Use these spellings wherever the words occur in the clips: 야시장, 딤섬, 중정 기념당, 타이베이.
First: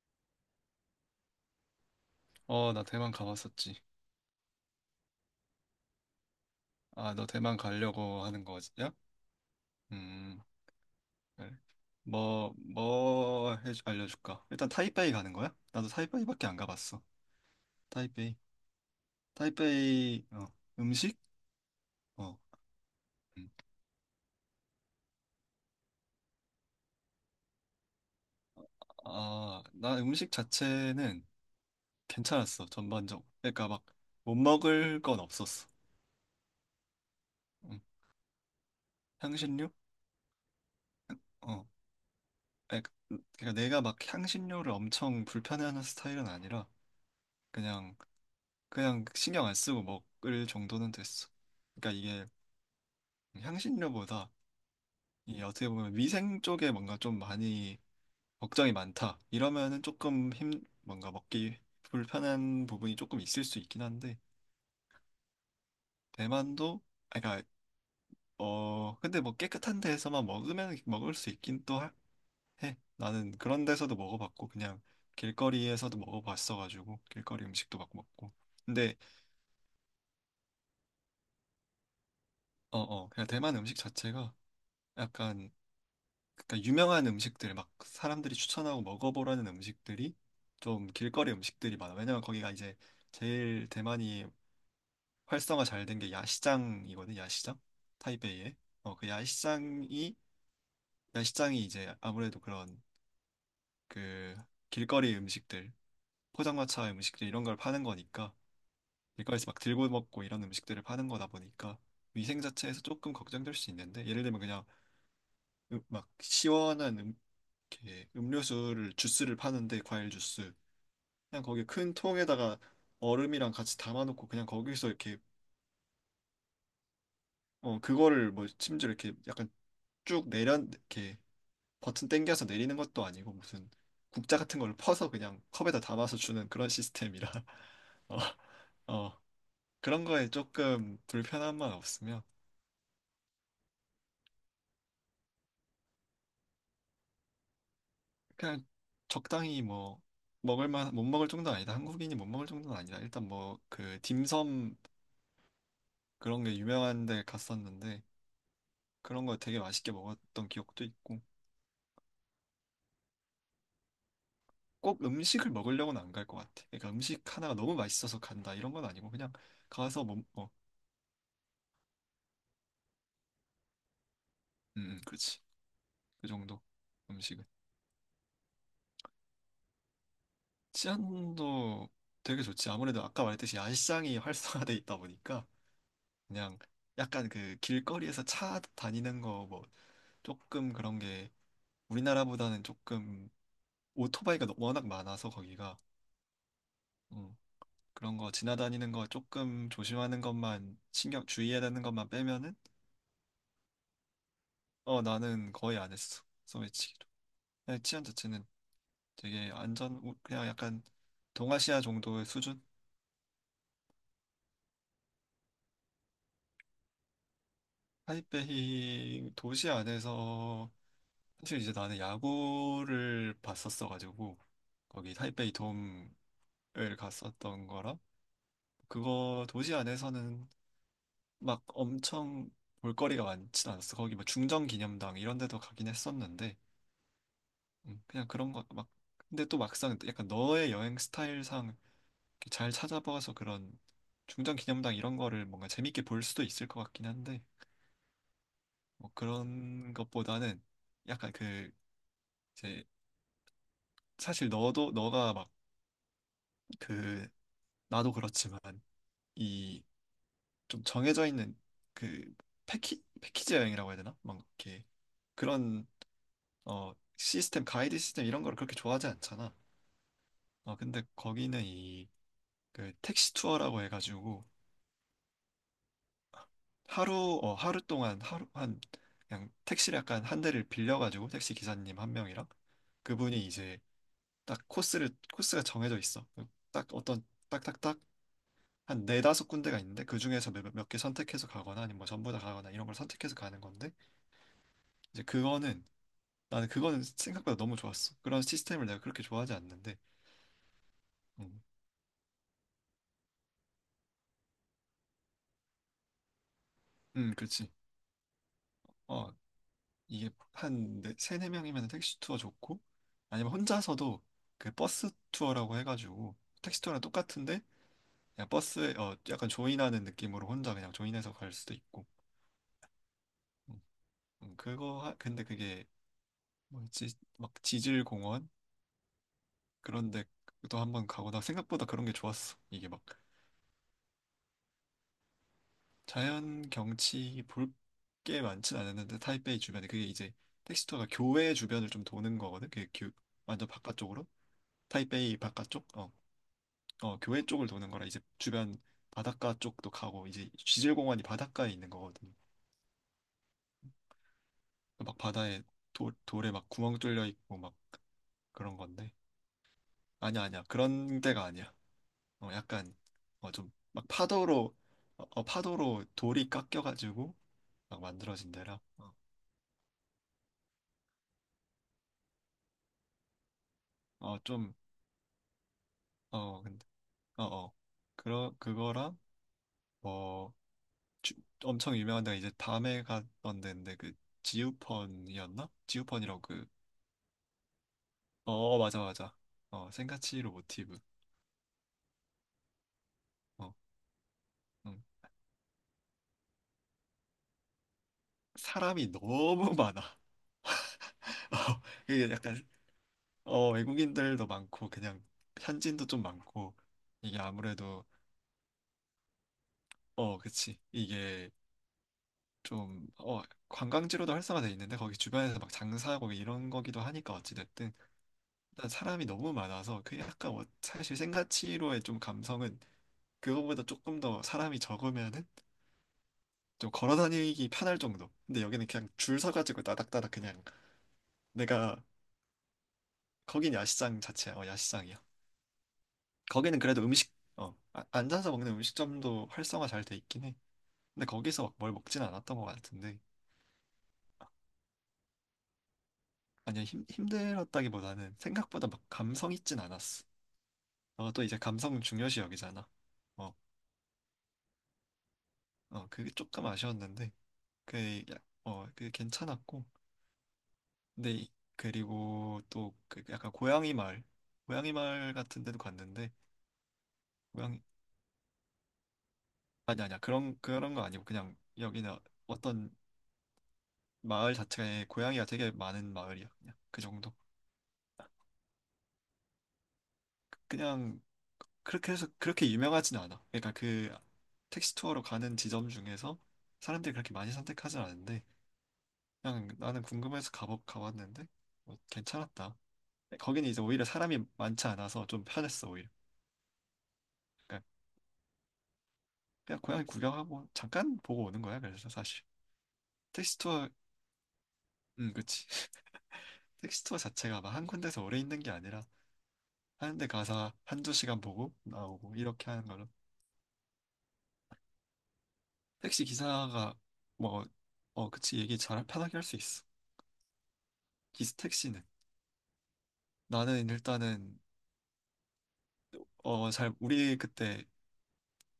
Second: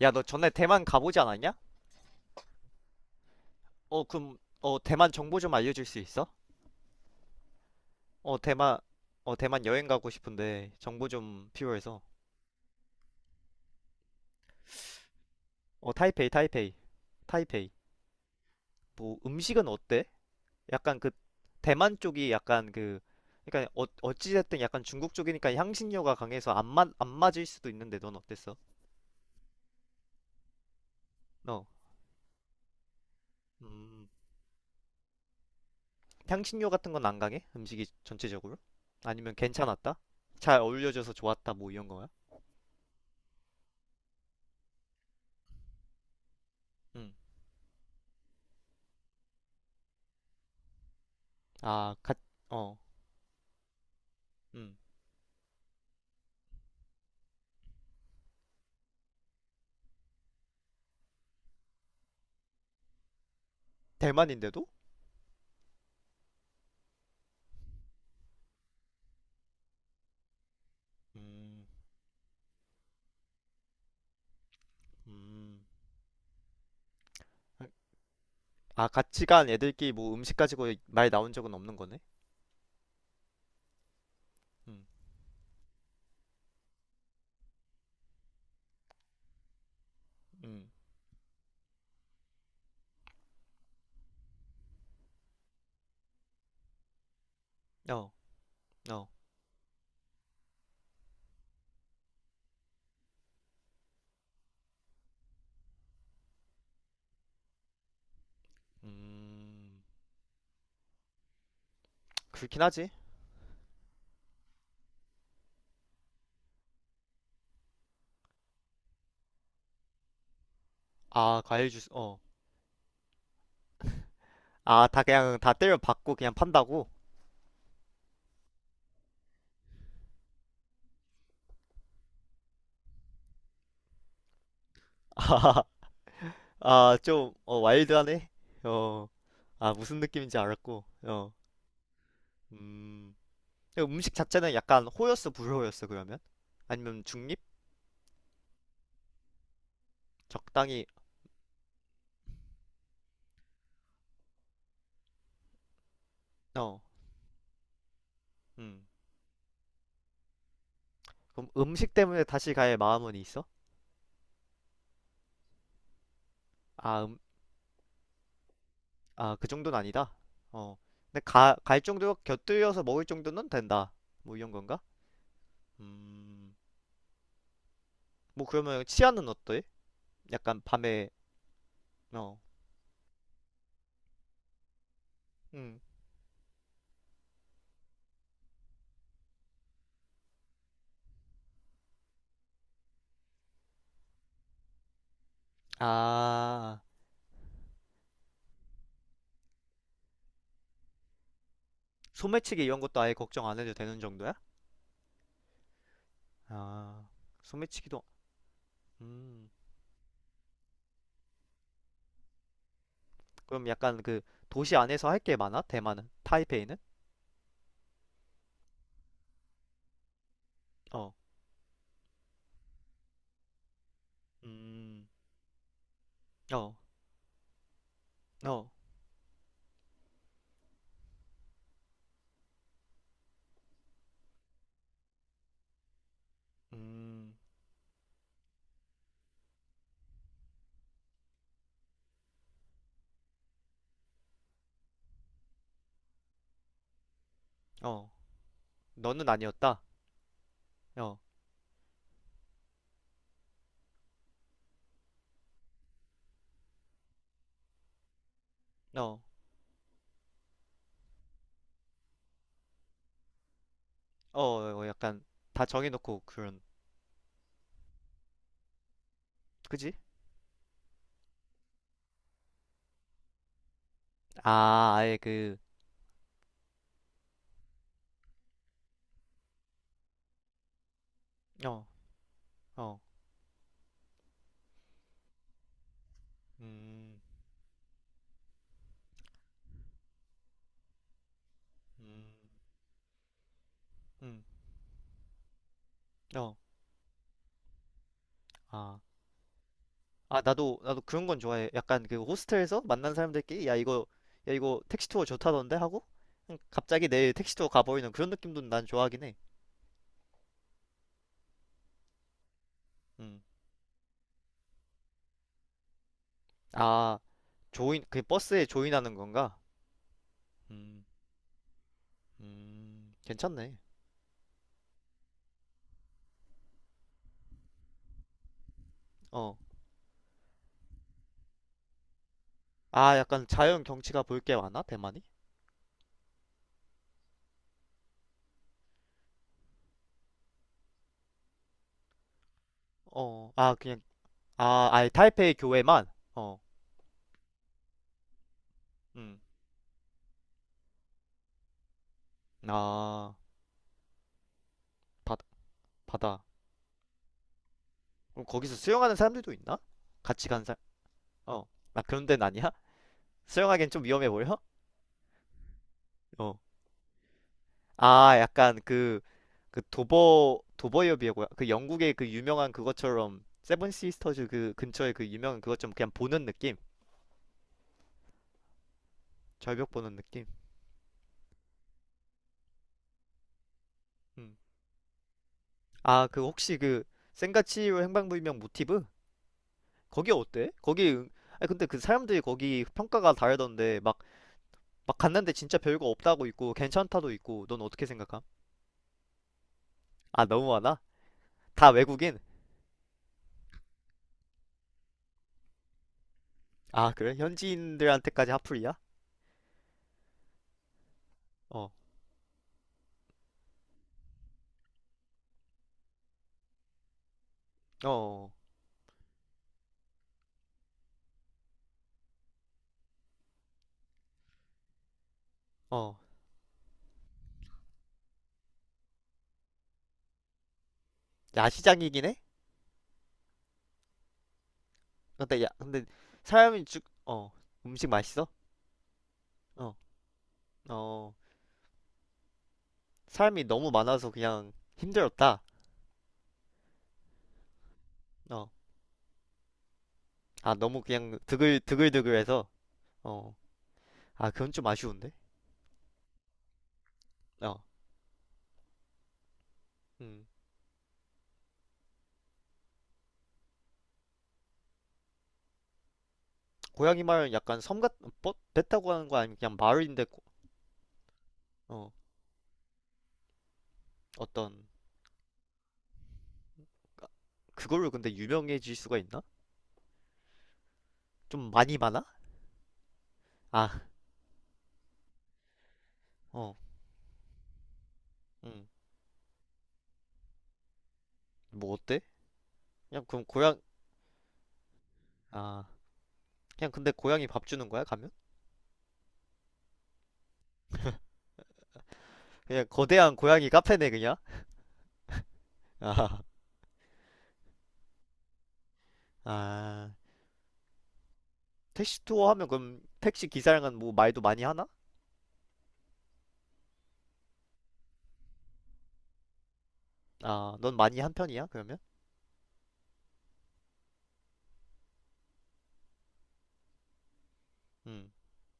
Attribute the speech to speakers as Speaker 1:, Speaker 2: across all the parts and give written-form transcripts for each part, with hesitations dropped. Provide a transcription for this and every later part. Speaker 1: 야, 너 전에 대만 가보지 않았냐?
Speaker 2: 어, 나 대만 가봤었지.
Speaker 1: 어, 그럼, 어, 대만 정보 좀 알려줄 수 있어?
Speaker 2: 아, 너 대만 가려고
Speaker 1: 어,
Speaker 2: 하는 거야?
Speaker 1: 대만, 어, 대만 여행 가고
Speaker 2: 음,
Speaker 1: 싶은데 정보
Speaker 2: 그래.
Speaker 1: 좀 필요해서.
Speaker 2: 뭐 해, 알려줄까? 일단 타이베이 가는 거야? 나도
Speaker 1: 어, 타이페이,
Speaker 2: 타이베이밖에 안
Speaker 1: 타이페이,
Speaker 2: 가봤어.
Speaker 1: 타이페이.
Speaker 2: 타이베이.
Speaker 1: 뭐, 음식은 어때?
Speaker 2: 타이베이, 어,
Speaker 1: 약간 그,
Speaker 2: 음식?
Speaker 1: 대만 쪽이
Speaker 2: 어.
Speaker 1: 약간 그,
Speaker 2: 음.
Speaker 1: 그러니까 어, 어찌됐든 약간 중국 쪽이니까 향신료가 강해서 안 맞을 수도 있는데 넌 어땠어?
Speaker 2: 아, 나 음식 자체는
Speaker 1: 어,
Speaker 2: 괜찮았어, 전반적으로. 그러니까 막,
Speaker 1: 음,
Speaker 2: 못 먹을 건 없었어.
Speaker 1: 향신료 같은 건 안 강해?
Speaker 2: 음.
Speaker 1: 음식이 전체적으로? 아니면
Speaker 2: 향신료?
Speaker 1: 괜찮았다? 잘 어울려져서 좋았다,
Speaker 2: 어.
Speaker 1: 뭐 이런 거야?
Speaker 2: 그러니까 그러니까 내가 막 향신료를 엄청 불편해하는 스타일은 아니라,
Speaker 1: 음,
Speaker 2: 그냥 그냥 신경 안 쓰고 먹을 정도는 됐어.
Speaker 1: 아,
Speaker 2: 그러니까
Speaker 1: 가,
Speaker 2: 이게
Speaker 1: 어,
Speaker 2: 향신료보다
Speaker 1: 음.
Speaker 2: 이게 어떻게 보면 위생 쪽에 뭔가 좀 많이 걱정이 많다 이러면은 조금 힘 뭔가 먹기 불편한 부분이 조금 있을 수 있긴 한데,
Speaker 1: 대만인데도?
Speaker 2: 대만도, 아 그러니까 어 근데 뭐 깨끗한 데에서만 먹으면 먹을 수 있긴
Speaker 1: 음,
Speaker 2: 해. 나는 그런 데서도 먹어봤고 그냥
Speaker 1: 음,
Speaker 2: 길거리에서도 먹어봤어가지고 길거리 음식도 막 먹고.
Speaker 1: 아,
Speaker 2: 근데
Speaker 1: 같이 간 애들끼리 뭐 음식 가지고 말 나온 적은 없는 거네?
Speaker 2: 어어 그냥 대만 음식 자체가
Speaker 1: 음,
Speaker 2: 약간, 그러니까 유명한 음식들 막 사람들이 추천하고 먹어보라는 음식들이
Speaker 1: 음.
Speaker 2: 좀 길거리 음식들이 많아. 왜냐면 거기가 이제 제일 대만이 활성화 잘 된 게 야시장이거든. 야시장
Speaker 1: 어,
Speaker 2: 타이베이에. 어,
Speaker 1: 어.
Speaker 2: 그 야시장이 야시장이 이제 아무래도 그런 그 길거리 음식들 포장마차 음식들 이런 걸 파는 거니까 길거리에서 막
Speaker 1: 음.
Speaker 2: 들고 먹고 이런 음식들을 파는 거다 보니까 위생
Speaker 1: 그렇긴
Speaker 2: 자체에서
Speaker 1: 하지.
Speaker 2: 조금 걱정될 수 있는데, 예를 들면 그냥 막 시원한 이렇게 음료수를 주스를 파는데 과일 주스
Speaker 1: 아,
Speaker 2: 그냥 거기
Speaker 1: 과일 주스,
Speaker 2: 큰
Speaker 1: 어.
Speaker 2: 통에다가 얼음이랑 같이 담아놓고 그냥
Speaker 1: 아,
Speaker 2: 거기서
Speaker 1: 다
Speaker 2: 이렇게
Speaker 1: 그냥 다 때려 박고 그냥 판다고?
Speaker 2: 어 그거를 뭐 심지어 이렇게 약간 쭉 내려 이렇게 버튼 당겨서 내리는 것도 아니고 무슨 국자 같은 걸 퍼서 그냥
Speaker 1: 아,
Speaker 2: 컵에다 담아서 주는 그런
Speaker 1: 아,
Speaker 2: 시스템이라.
Speaker 1: 좀, 어,
Speaker 2: 어,
Speaker 1: 와일드하네? 어,
Speaker 2: 어
Speaker 1: 아, 무슨
Speaker 2: 그런 거에
Speaker 1: 느낌인지 알았고,
Speaker 2: 조금
Speaker 1: 어.
Speaker 2: 불편함만 없으면
Speaker 1: 음, 근데 음식 자체는 약간 호였어, 불호였어, 그러면? 아니면 중립?
Speaker 2: 그냥 적당히, 뭐 먹을
Speaker 1: 적당히,
Speaker 2: 만 못 먹을 정도는 아니다, 한국인이 못 먹을 정도는 아니다. 일단 뭐 그 딤섬 그런 게
Speaker 1: 어.
Speaker 2: 유명한 데 갔었는데
Speaker 1: 음.
Speaker 2: 그런 거 되게 맛있게 먹었던 기억도 있고.
Speaker 1: 그럼 음식 때문에 다시 갈 마음은 있어?
Speaker 2: 꼭 음식을 먹으려고는 안 갈 것 같아. 그러니까
Speaker 1: 아,
Speaker 2: 음식 하나가 너무 맛있어서 간다 이런 건 아니고 그냥
Speaker 1: 아, 그 정도는
Speaker 2: 가서
Speaker 1: 아니다.
Speaker 2: 뭐, 어,
Speaker 1: 어. 근데 갈 정도, 곁들여서 먹을 정도는 된다. 뭐 이런 건가?
Speaker 2: 그렇지. 그
Speaker 1: 음.
Speaker 2: 정도 음식은.
Speaker 1: 뭐 그러면 치아는 어때? 약간 밤에,
Speaker 2: 치안도
Speaker 1: 어.
Speaker 2: 되게 좋지. 아무래도 아까 말했듯이 야시장이 활성화돼 있다 보니까
Speaker 1: 음.
Speaker 2: 그냥 약간 그 길거리에서 차 다니는 거 뭐 조금 그런 게 우리나라보다는 조금 워낙 많아서 거기가,
Speaker 1: 아,
Speaker 2: 음, 그런 거 지나다니는 거 조금 조심하는 것만, 신경 주의해야 되는 것만 빼면은.
Speaker 1: 소매치기 이런 것도 아예 걱정 안 해도 되는 정도야?
Speaker 2: 어 나는 거의 안 했어, 소매치기.
Speaker 1: 아,
Speaker 2: 네,
Speaker 1: 소매치기도,
Speaker 2: 치안 자체는
Speaker 1: 음.
Speaker 2: 되게 안전, 그냥 약간 동아시아 정도의 수준?
Speaker 1: 그럼 약간 그 도시 안에서 할게 많아? 대만은? 타이페이는?
Speaker 2: 타이베이 도시 안에서,
Speaker 1: 어.
Speaker 2: 사실 이제 나는 야구를 봤었어가지고
Speaker 1: 음.
Speaker 2: 거기 타이베이 돔을
Speaker 1: 어.
Speaker 2: 갔었던 거라
Speaker 1: 어.
Speaker 2: 그거 도시 안에서는 막 엄청 볼거리가 많진 않았어. 거기 뭐 중정 기념당 이런 데도 가긴 했었는데,
Speaker 1: 음.
Speaker 2: 그냥 그런 거 막, 근데 또 막상 약간 너의 여행 스타일상 잘 찾아봐서 그런 중장 기념당 이런 거를 뭔가 재밌게 볼 수도 있을 것 같긴 한데.
Speaker 1: 어.
Speaker 2: 뭐
Speaker 1: 너는 아니었다?
Speaker 2: 그런 것보다는
Speaker 1: 어.
Speaker 2: 약간 그 이제, 사실 너도 너가 막 그 나도 그렇지만
Speaker 1: 어.
Speaker 2: 이 좀 정해져 있는 그 패키지 여행이라고 해야 되나? 막
Speaker 1: 어,
Speaker 2: 이렇게
Speaker 1: 어, 약간 다
Speaker 2: 그런
Speaker 1: 정해놓고 그런,
Speaker 2: 어 시스템 가이드 시스템 이런 거를 그렇게 좋아하지 않잖아.
Speaker 1: 그지?
Speaker 2: 어 근데 거기는 이 그 택시 투어라고 해가지고
Speaker 1: 아, 아예 그,
Speaker 2: 하루, 어 하루 동안, 하루 한, 그냥 택시를 약간 한 대를 빌려가지고 택시
Speaker 1: 어,
Speaker 2: 기사님 한 명이랑
Speaker 1: 어,
Speaker 2: 그분이 이제 딱 코스를, 코스가 정해져 있어. 그 딱
Speaker 1: 음,
Speaker 2: 어떤 딱딱딱 한 네다섯 군데가 있는데 그 중에서 몇 개 선택해서 가거나 아니면 뭐 전부
Speaker 1: 음,
Speaker 2: 다 가거나 이런 걸 선택해서 가는 건데
Speaker 1: 음,
Speaker 2: 이제 그거는
Speaker 1: 어,
Speaker 2: 나는 그거는 생각보다 너무 좋았어. 그런 시스템을
Speaker 1: 아,
Speaker 2: 내가 그렇게 좋아하지 않는데.
Speaker 1: 아, 나도, 나도 그런 건
Speaker 2: 음,
Speaker 1: 좋아해. 약간 그 호스텔에서 만난 사람들끼리, 야, 이거, 야, 이거 택시 투어 좋다던데? 하고, 그냥 갑자기 내일 택시 투어
Speaker 2: 그렇지.
Speaker 1: 가버리는 그런 느낌도 난 좋아하긴
Speaker 2: 어,
Speaker 1: 해.
Speaker 2: 이게 한 네, 세네 명이면 택시 투어 좋고
Speaker 1: 음,
Speaker 2: 아니면 혼자서도 그 버스 투어라고 해가지고 택시 투어랑
Speaker 1: 아,
Speaker 2: 똑같은데
Speaker 1: 조인, 그
Speaker 2: 그냥
Speaker 1: 버스에
Speaker 2: 버스에
Speaker 1: 조인하는
Speaker 2: 어 약간
Speaker 1: 건가?
Speaker 2: 조인하는 느낌으로 혼자 그냥
Speaker 1: 음,
Speaker 2: 조인해서 갈 수도 있고.
Speaker 1: 괜찮네.
Speaker 2: 음, 그거 하, 근데 그게 뭐였지. 막 지질 공원
Speaker 1: 어,
Speaker 2: 그런데 또 한번 가고, 나 생각보다 그런 게 좋았어. 이게 막
Speaker 1: 아, 약간 자연 경치가 볼 게 많아, 대만이?
Speaker 2: 자연 경치 볼 게 많진 않았는데 타이베이 주변에 그게 이제 택시 투어가 교외 주변을 좀 도는 거거든. 그게 교,
Speaker 1: 어,
Speaker 2: 완전
Speaker 1: 아, 그냥
Speaker 2: 바깥쪽으로
Speaker 1: 아, 아예
Speaker 2: 타이베이
Speaker 1: 타이페이
Speaker 2: 바깥쪽
Speaker 1: 교회만?
Speaker 2: 어.
Speaker 1: 어,
Speaker 2: 어, 교회 쪽을 도는 거라 이제 주변
Speaker 1: 음,
Speaker 2: 바닷가 쪽도 가고 이제 지질공원이 바닷가에 있는 거거든.
Speaker 1: 아,
Speaker 2: 막
Speaker 1: 바다,
Speaker 2: 바다에 돌,
Speaker 1: 바다.
Speaker 2: 돌에 막 구멍 뚫려 있고 막
Speaker 1: 그럼 거기서
Speaker 2: 그런 건데.
Speaker 1: 수영하는 사람들도 있나?
Speaker 2: 아니야,
Speaker 1: 같이
Speaker 2: 아니야,
Speaker 1: 간 사람,
Speaker 2: 그런 데가
Speaker 1: 어,
Speaker 2: 아니야.
Speaker 1: 아, 그런 데는
Speaker 2: 어,
Speaker 1: 아니야?
Speaker 2: 약간 어, 좀
Speaker 1: 수영하기엔 좀
Speaker 2: 막
Speaker 1: 위험해 보여?
Speaker 2: 파도로 어, 어, 파도로 돌이
Speaker 1: 어,
Speaker 2: 깎여가지고 막
Speaker 1: 아,
Speaker 2: 만들어진
Speaker 1: 약간
Speaker 2: 데라. 어,
Speaker 1: 그, 그 도버협이고요. 그 영국의 그 유명한 그것처럼, 세븐
Speaker 2: 어,
Speaker 1: 시스터즈 그
Speaker 2: 좀
Speaker 1: 근처에 그 유명한 그것처럼 그냥 보는
Speaker 2: 어,
Speaker 1: 느낌?
Speaker 2: 근데 어, 어. 그러 그거랑
Speaker 1: 절벽 보는 느낌?
Speaker 2: 뭐 주- 엄청 유명한 데가 이제 밤에 갔던 데인데 그
Speaker 1: 음.
Speaker 2: 지우펀이었나?
Speaker 1: 아, 그
Speaker 2: 지우펀이라고 그,
Speaker 1: 혹시 그, 센가치로 행방불명
Speaker 2: 어, 맞아,
Speaker 1: 모티브?
Speaker 2: 맞아. 어, 생가
Speaker 1: 거기
Speaker 2: 치히로
Speaker 1: 어때?
Speaker 2: 모티브.
Speaker 1: 거기, 응- 아니, 근데 그 사람들이 거기 평가가
Speaker 2: 어,
Speaker 1: 다르던데, 막,
Speaker 2: 음.
Speaker 1: 막 갔는데 진짜 별거 없다고 있고 괜찮다도 있고 넌 어떻게 생각함?
Speaker 2: 사람이 너무 많아.
Speaker 1: 아 너무 많아?
Speaker 2: 어,
Speaker 1: 다
Speaker 2: 이게
Speaker 1: 외국인?
Speaker 2: 약간, 어, 외국인들도 많고, 그냥 현지인도 좀 많고,
Speaker 1: 아 그래?
Speaker 2: 이게 아무래도,
Speaker 1: 현지인들한테까지 핫플이야?
Speaker 2: 어, 그치. 이게
Speaker 1: 어,
Speaker 2: 좀, 어, 관광지로도 활성화돼 있는데, 거기 주변에서 막 장사하고 이런 거기도 하니까, 어찌됐든.
Speaker 1: 어,
Speaker 2: 일단 사람이 너무 많아서, 그 약간, 어, 사실 생가치히로의 좀 감성은, 그거보다 조금 더 사람이 적으면은
Speaker 1: 어. 어.
Speaker 2: 좀 걸어 다니기 편할 정도. 근데 여기는 그냥 줄 서가지고 따닥따닥 그냥, 내가.
Speaker 1: 야시장이긴 해?
Speaker 2: 거긴 야시장 자체야. 어, 야시장이야.
Speaker 1: 근데 야, 근데
Speaker 2: 거기는
Speaker 1: 사람이 죽,
Speaker 2: 그래도 음식
Speaker 1: 어,
Speaker 2: 어,
Speaker 1: 음식 맛있어?
Speaker 2: 앉아서 먹는 음식점도 활성화
Speaker 1: 어,
Speaker 2: 잘 돼 있긴 해. 근데
Speaker 1: 어.
Speaker 2: 거기서 막 뭘 먹진 않았던 것 같은데.
Speaker 1: 사람이 너무 많아서 그냥 힘들었다.
Speaker 2: 아니 힘 힘들었다기보다는
Speaker 1: 어,
Speaker 2: 생각보다 막 감성 있진 않았어.
Speaker 1: 아 너무
Speaker 2: 어,
Speaker 1: 그냥
Speaker 2: 또 이제
Speaker 1: 드글
Speaker 2: 감성 중요시
Speaker 1: 드글드글해서
Speaker 2: 여기잖아. 어,
Speaker 1: 어, 아 그건 좀 아쉬운데?
Speaker 2: 어, 그게 조금 아쉬웠는데
Speaker 1: 어,
Speaker 2: 그, 야- 어, 그 괜찮았고.
Speaker 1: 음.
Speaker 2: 근데 이- 그리고 또 그 약간 고양이 마을, 같은 데도 갔는데.
Speaker 1: 고양이 마을은 약간
Speaker 2: 고양이
Speaker 1: 섬 같, 뭐? 배 타고 가는 거 아니면 그냥
Speaker 2: 아니 아니야,
Speaker 1: 마을인데 고-
Speaker 2: 그런 그런 거 아니고 그냥
Speaker 1: 어,
Speaker 2: 여기는 어떤 마을
Speaker 1: 어떤
Speaker 2: 자체에 고양이가 되게 많은 마을이야. 그냥 그 정도.
Speaker 1: 그걸로 근데 유명해질 수가 있나?
Speaker 2: 그냥
Speaker 1: 좀 많이
Speaker 2: 그렇게
Speaker 1: 많아?
Speaker 2: 해서 그렇게 유명하진 않아. 그러니까
Speaker 1: 아,
Speaker 2: 그 택시 투어로 가는 지점 중에서
Speaker 1: 어,
Speaker 2: 사람들이 그렇게 많이 선택하진 않은데
Speaker 1: 음,
Speaker 2: 그냥 나는 궁금해서 가보 가봤는데.
Speaker 1: 뭐
Speaker 2: 뭐
Speaker 1: 어때?
Speaker 2: 괜찮았다.
Speaker 1: 그냥 그럼
Speaker 2: 거기는
Speaker 1: 고양,
Speaker 2: 이제 오히려 사람이 많지 않아서 좀
Speaker 1: 아,
Speaker 2: 편했어, 오히려.
Speaker 1: 그냥 근데 고양이 밥
Speaker 2: 그러니까
Speaker 1: 주는 거야, 가면?
Speaker 2: 그냥 고양이 구경하고 잠깐 보고 오는 거야. 그래서 사실
Speaker 1: 그냥 거대한
Speaker 2: 택시
Speaker 1: 고양이
Speaker 2: 투어,
Speaker 1: 카페네, 그냥?
Speaker 2: 그치.
Speaker 1: 아,
Speaker 2: 택시 투어 자체가 막 한 군데서 오래 있는 게 아니라
Speaker 1: 아,
Speaker 2: 하는 데 가서 한 두 시간 보고
Speaker 1: 택시
Speaker 2: 나오고
Speaker 1: 투어 하면
Speaker 2: 이렇게 하는
Speaker 1: 그럼
Speaker 2: 거라.
Speaker 1: 택시 기사랑은 뭐 말도 많이 하나?
Speaker 2: 택시 기사가 뭐, 어, 그치, 얘기 잘 편하게 할 수 있어.
Speaker 1: 아, 넌 많이 한
Speaker 2: 기스
Speaker 1: 편이야, 그러면?
Speaker 2: 택시는. 나는 일단은, 어, 잘, 우리 그때
Speaker 1: 음,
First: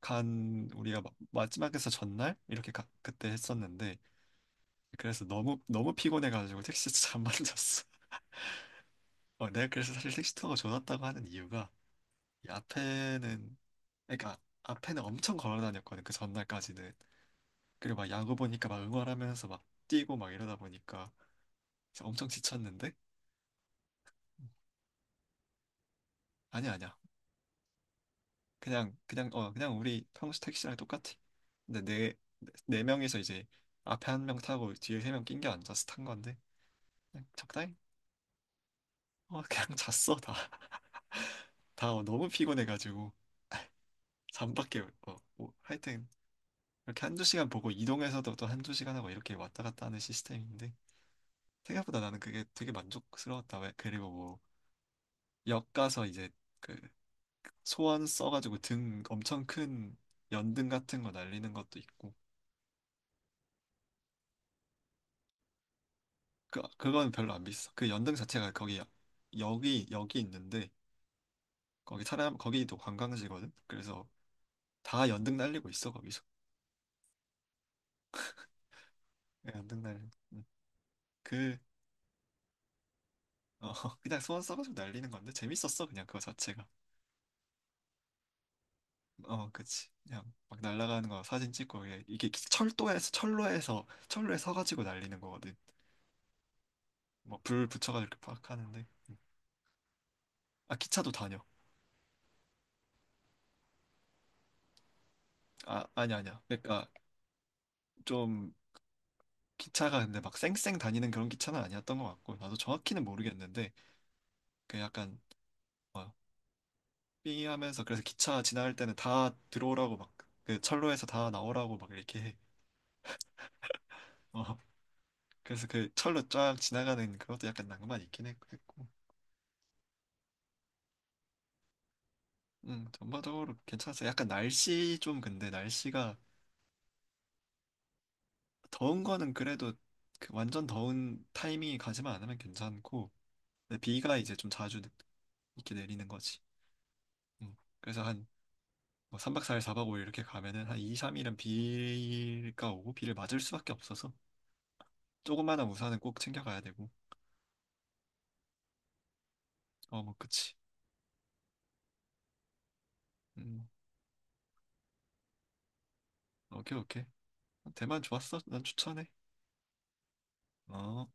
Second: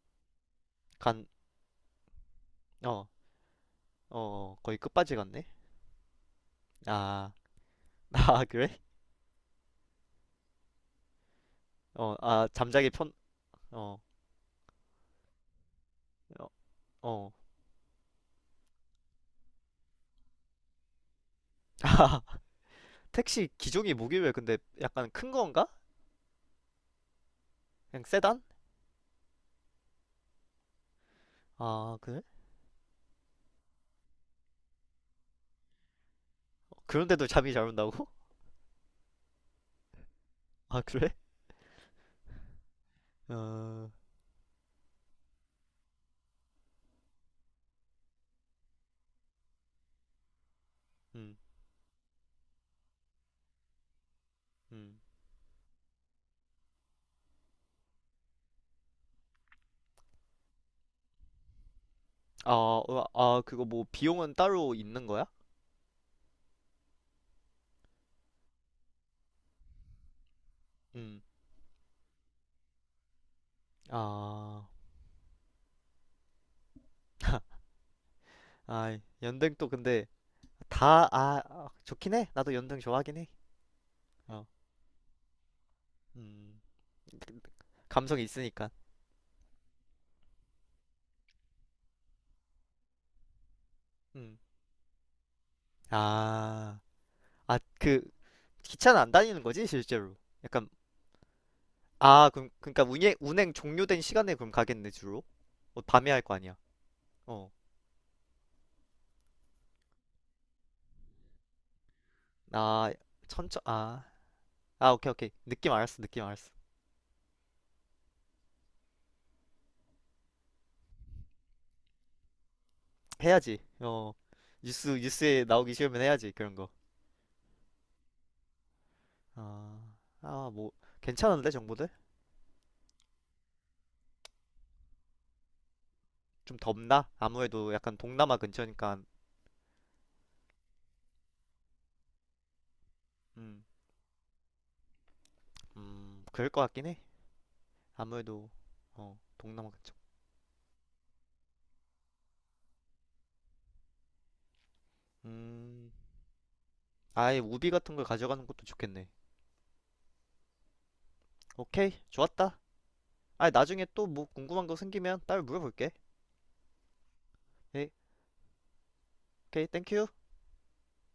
Speaker 2: 간, 우리가 마-
Speaker 1: 간,
Speaker 2: 마지막에서 전날? 이렇게 가-
Speaker 1: 어,
Speaker 2: 그때 했었는데,
Speaker 1: 어, 어, 거의 끝까지
Speaker 2: 그래서
Speaker 1: 갔네?
Speaker 2: 너무, 너무 피곤해가지고 택시 잘안
Speaker 1: 아,
Speaker 2: 만졌어.
Speaker 1: 아, 그래?
Speaker 2: 어, 내가 그래서 사실 택시 투어가 좋았다고 하는 이유가,
Speaker 1: 어, 아,
Speaker 2: 이
Speaker 1: 잠자기 편,
Speaker 2: 앞에는,
Speaker 1: 어,
Speaker 2: 그러니까, 앞에는 엄청 걸어 다녔거든, 그
Speaker 1: 어,
Speaker 2: 전날까지는.
Speaker 1: 어.
Speaker 2: 그리고 막 야구 보니까 막 응원하면서 막 뛰고 막 이러다 보니까
Speaker 1: 아,
Speaker 2: 엄청 지쳤는데,
Speaker 1: 택시 기종이 뭐길래 근데 약간 큰 건가?
Speaker 2: 아니야, 아니야,
Speaker 1: 그냥 세단?
Speaker 2: 그냥 우리 평소 택시랑 똑같아. 근데
Speaker 1: 아, 그래?
Speaker 2: 네 명이서 이제 앞에 한 명 타고 뒤에 세 명 낑겨 앉아서 탄 건데 그냥
Speaker 1: 그런데도 잠이 잘
Speaker 2: 적당히
Speaker 1: 온다고?
Speaker 2: 어 그냥 잤어, 다.
Speaker 1: 아, 그래?
Speaker 2: 다 어, 너무 피곤해가지고
Speaker 1: 어,
Speaker 2: 잠밖에. 어 뭐, 하여튼 이렇게 한 두 시간 보고 이동해서도 또 한 두 시간 하고 이렇게 왔다 갔다 하는 시스템인데
Speaker 1: 음,
Speaker 2: 생각보다 나는 그게 되게 만족스러웠다. 왜 그리고 뭐
Speaker 1: 음.
Speaker 2: 역 가서 이제 그 소원 써가지고 등 엄청 큰 연등 같은 거 날리는 것도 있고.
Speaker 1: 아, 어, 아, 그거 뭐 비용은 따로 있는 거야?
Speaker 2: 그, 그건 별로 안 비싸. 그 연등 자체가 여기, 여기 있는데,
Speaker 1: 음.
Speaker 2: 거기도 관광지거든? 그래서
Speaker 1: 아,
Speaker 2: 다 연등 날리고 있어, 거기서.
Speaker 1: 아,
Speaker 2: 네,
Speaker 1: 연등 또
Speaker 2: 연등
Speaker 1: 근데
Speaker 2: 날리고. 응.
Speaker 1: 다, 아,
Speaker 2: 그,
Speaker 1: 아, 좋긴 해. 나도 연등 좋아하긴 해.
Speaker 2: 어, 그냥 소원
Speaker 1: 어,
Speaker 2: 써가지고 날리는 건데, 재밌었어, 그냥 그거
Speaker 1: 음.
Speaker 2: 자체가.
Speaker 1: 감성이 있으니까.
Speaker 2: 어, 그치. 그냥 막 날아가는 거 사진 찍고, 이게, 이게 철도에서, 철로에서,
Speaker 1: 음.
Speaker 2: 철로에 서가지고 날리는 거거든.
Speaker 1: 아,
Speaker 2: 뭐,
Speaker 1: 아,
Speaker 2: 불
Speaker 1: 그
Speaker 2: 붙여가지고 이렇게 팍 하는데.
Speaker 1: 기차는 안 다니는 거지, 실제로? 약간,
Speaker 2: 아, 기차도 다녀.
Speaker 1: 아, 그럼, 그러니까 운행 종료된 시간에 그럼 가겠네, 주로? 어,
Speaker 2: 아,
Speaker 1: 밤에
Speaker 2: 아니,
Speaker 1: 할 거
Speaker 2: 아니야.
Speaker 1: 아니야.
Speaker 2: 그러니까,
Speaker 1: 어.
Speaker 2: 좀, 기차가 근데 막 쌩쌩 다니는 그런 기차는 아니었던 것 같고 나도
Speaker 1: 아,
Speaker 2: 정확히는 모르겠는데
Speaker 1: 아.
Speaker 2: 그
Speaker 1: 아, 오케이,
Speaker 2: 약간
Speaker 1: 오케이. 느낌 알았어, 느낌 알았어.
Speaker 2: 삐 하면서, 그래서 기차 지나갈 때는 다 들어오라고 막 그 철로에서 다 나오라고 막 이렇게 해.
Speaker 1: 해야지. 어,
Speaker 2: 어
Speaker 1: 뉴스, 뉴스에
Speaker 2: 그래서
Speaker 1: 나오기
Speaker 2: 그
Speaker 1: 싫으면
Speaker 2: 철로
Speaker 1: 해야지, 그런
Speaker 2: 쫙
Speaker 1: 거.
Speaker 2: 지나가는 그것도 약간 낭만 있긴 했고.
Speaker 1: 아, 아, 뭐, 괜찮은데, 정보들?
Speaker 2: 음, 전반적으로 괜찮았어요. 약간 날씨 좀, 근데 날씨가
Speaker 1: 좀 덥나? 아무래도 약간 동남아 근처니까,
Speaker 2: 더운 거는 그래도 그 완전 더운 타이밍이 가지만 않으면 괜찮고,
Speaker 1: 음,
Speaker 2: 근데 비가 이제 좀 자주 이렇게 내리는 거지.
Speaker 1: 그럴 것 같긴 해.
Speaker 2: 음, 그래서
Speaker 1: 아무래도, 어,
Speaker 2: 한뭐 3박 4일
Speaker 1: 동남아
Speaker 2: 4박
Speaker 1: 근처.
Speaker 2: 5일 이렇게 가면은 한 2, 3일은 비가 오고 비를 맞을 수밖에 없어서 조그마한
Speaker 1: 음,
Speaker 2: 우산은 꼭 챙겨가야 되고.
Speaker 1: 아예 우비 같은 걸 가져가는 것도 좋겠네.
Speaker 2: 어, 뭐, 그치.
Speaker 1: 오케이, 좋았다. 아,
Speaker 2: 음,
Speaker 1: 나중에 또 뭐 궁금한 거 생기면 따로 물어볼게.
Speaker 2: 오케이, 오케이.
Speaker 1: 예,
Speaker 2: 대만 좋았어. 난 추천해.
Speaker 1: 오케이, 땡큐.
Speaker 2: 어.